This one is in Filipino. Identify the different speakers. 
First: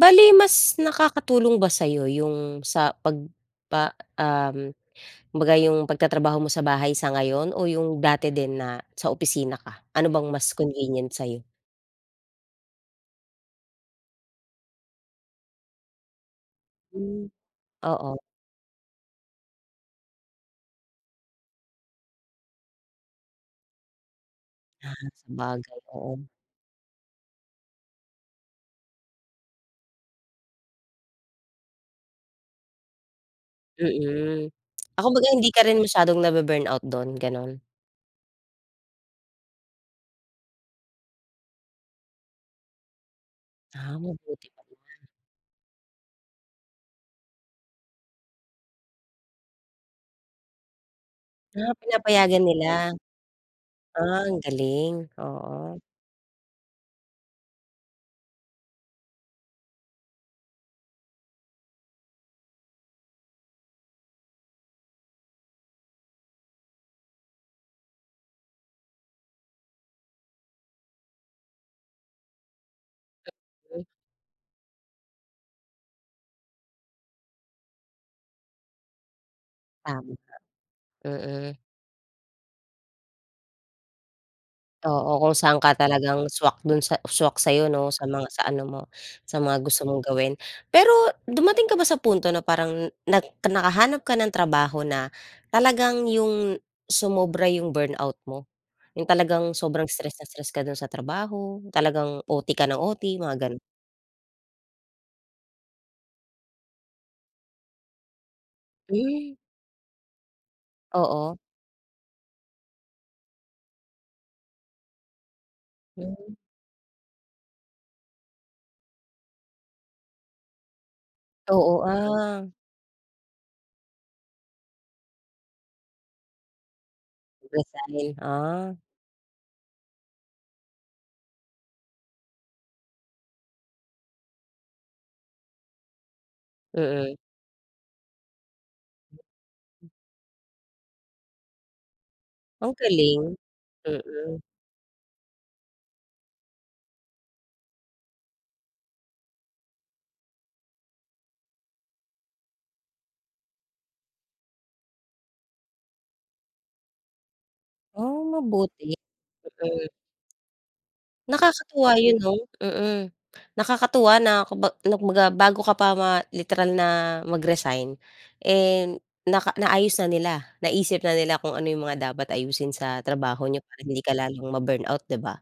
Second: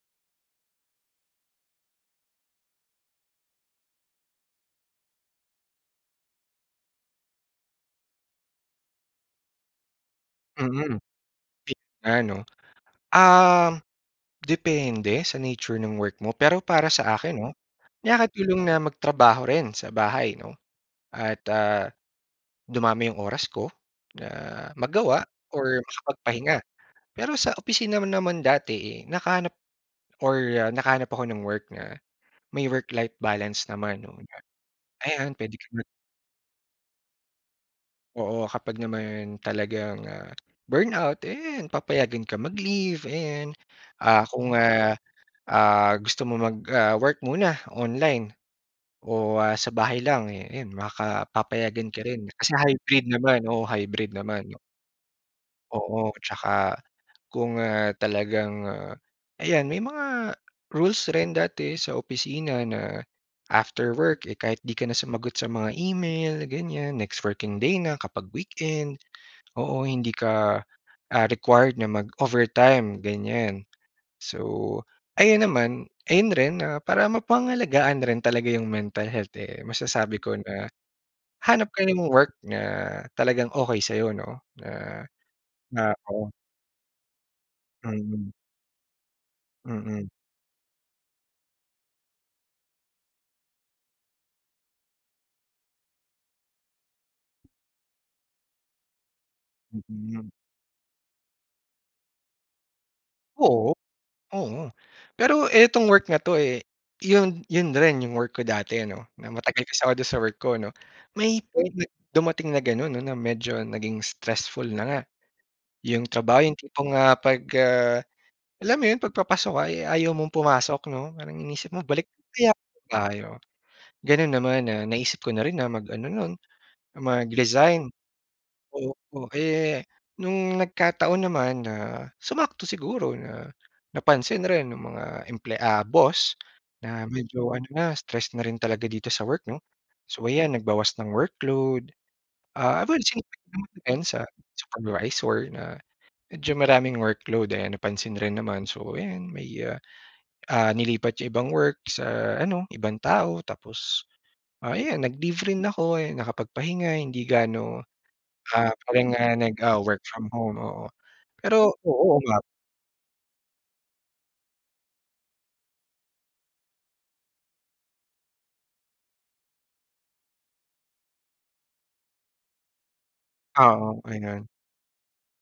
Speaker 1: Bale mas nakakatulong ba sa'yo yung, sa 'pag pa um, kumbaga yung pagtatrabaho mo sa bahay sa ngayon o yung dati din na sa opisina ka? Ano bang mas
Speaker 2: Mm.
Speaker 1: convenient sa'yo?
Speaker 2: [unintelligible] 'no? Um, depende sa nature ng work mo, pero para sa
Speaker 1: Hmm.
Speaker 2: akin 'no,
Speaker 1: Oo.
Speaker 2: nakakatulong na magtrabaho rin sa bahay 'no? At, ah, dumami yung oras ko na
Speaker 1: Ah,
Speaker 2: magawa
Speaker 1: sabagay,
Speaker 2: or
Speaker 1: oo.
Speaker 2: makapagpahinga. Pero sa opisina naman dati, eh, nakahanap or, ah, nakahanap ako ng work na may work life balance naman 'no. Kumbaga,
Speaker 1: Mm. Ah, kumbaga
Speaker 2: ayan,
Speaker 1: hindi
Speaker 2: pwede
Speaker 1: ka
Speaker 2: ka
Speaker 1: rin
Speaker 2: mag
Speaker 1: masyadong nabu-burnout do'n, ganon?
Speaker 2: Oo. Kapag naman talagang, ah, burnout, eh, 'yan papayagan ka mag-leave, ayan.
Speaker 1: Ah,
Speaker 2: Ah,
Speaker 1: mabuti
Speaker 2: kung,
Speaker 1: naman.
Speaker 2: ah, ah, gusto mo mag, ah, work muna online o, ah, sa bahay lang, eh, 'yan makaka
Speaker 1: Ah,
Speaker 2: papayagan ka rin.
Speaker 1: pinapayagan
Speaker 2: Kasi
Speaker 1: nila?
Speaker 2: hybrid naman, oo, hybrid
Speaker 1: Ah, ang
Speaker 2: naman.
Speaker 1: galing. Oo.
Speaker 2: Oo, tsaka kung, ah, talagang, ah, ayan may mga rules rin dati sa opisina na after work, eh, kahit 'di ka na sumagot sa mga email ganyan, next working day na kapag weekend. Oo, hindi ka, ah, required na mag-overtime, ganyan. So, ayun naman ayun rin, ah, para mapangalagaan rin talaga yung mental health, eh,
Speaker 1: Tama.
Speaker 2: masasabi ko na,
Speaker 1: Mm.
Speaker 2: hanap ka ng work na talagang okey sa'yo 'no, na,
Speaker 1: Oo. Kung saan ka
Speaker 2: ah
Speaker 1: talagang
Speaker 2: oo.
Speaker 1: swak do'n sa swak sa'yo 'no? Sa mga
Speaker 2: Mm.
Speaker 1: sa ano mo, sa mga gusto mong
Speaker 2: Mm.
Speaker 1: gawin. Pero dumating ka ba sa punto na parang nag nakahanap ka ng trabaho na talagang yung, sumobra yung burnout mo? Yung talagang sobrang stress na
Speaker 2: Mm.
Speaker 1: stress ka do'n sa trabaho, talagang OT ka ng OT, mga ganon?
Speaker 2: Oo. Oo. Pero etong work na 'to, eh, yun yun rin yung work ko dati ano. Na
Speaker 1: Hmm.
Speaker 2: matagal kasi ako do'n sa work ko ano.
Speaker 1: Oo.
Speaker 2: May point na dumating na ganon ano, medyo naging stressful na nga, yung
Speaker 1: Hmm.
Speaker 2: trabaho. Yung tipong, ah, 'pag, ah, alam mo yun, 'pag papasok ka ay ayaw mong pumasok 'no? Parang iniisip mo,
Speaker 1: Oo.
Speaker 2: "Balik na kaya
Speaker 1: Ah.
Speaker 2: tayo?" Ganon naman, ah, naisip ko na rin na mag ano no'n, mag-resign.
Speaker 1: Mag-resign. Ah.
Speaker 2: Oo. Eh, no'ng nagkataon naman na, sumakto siguro na napansin rin ng mga emple ah, boss na
Speaker 1: Mm.
Speaker 2: medyo ano na, stress na rin talaga dito sa work 'no? So 'yan, nagbawas ng workload.
Speaker 1: Ang
Speaker 2: Ah, well swinerte
Speaker 1: galing.
Speaker 2: rin naman din sa
Speaker 1: Mm.
Speaker 2: supervisor na medyo maraming workload, ayan, napansin rin naman. So, ayan, may, ah, ah, nilipat yung ibang work sa ano, ibang tao tapos, ah, ayan, nag-leave rin ako, ayan, nakapagpahinga, hindi gaano,
Speaker 1: Ah,
Speaker 2: ah,
Speaker 1: mabuti.
Speaker 2: parang, ah, nag, ah,
Speaker 1: Mm.
Speaker 2: work from home, oo. Pero,
Speaker 1: Nakakatuwa
Speaker 2: oo,
Speaker 1: yun 'no?
Speaker 2: uma
Speaker 1: Mm. Nakakatuwa na kumba na kumbaga bago ka pa ma literal na mag-resign, eh, naka naayos na nila, naisip na nila kung ano yung mga dapat ayusin sa trabaho niyo para
Speaker 2: Oo.
Speaker 1: hindi ka
Speaker 2: Ayan.
Speaker 1: lalong ma-burnout, 'di ba?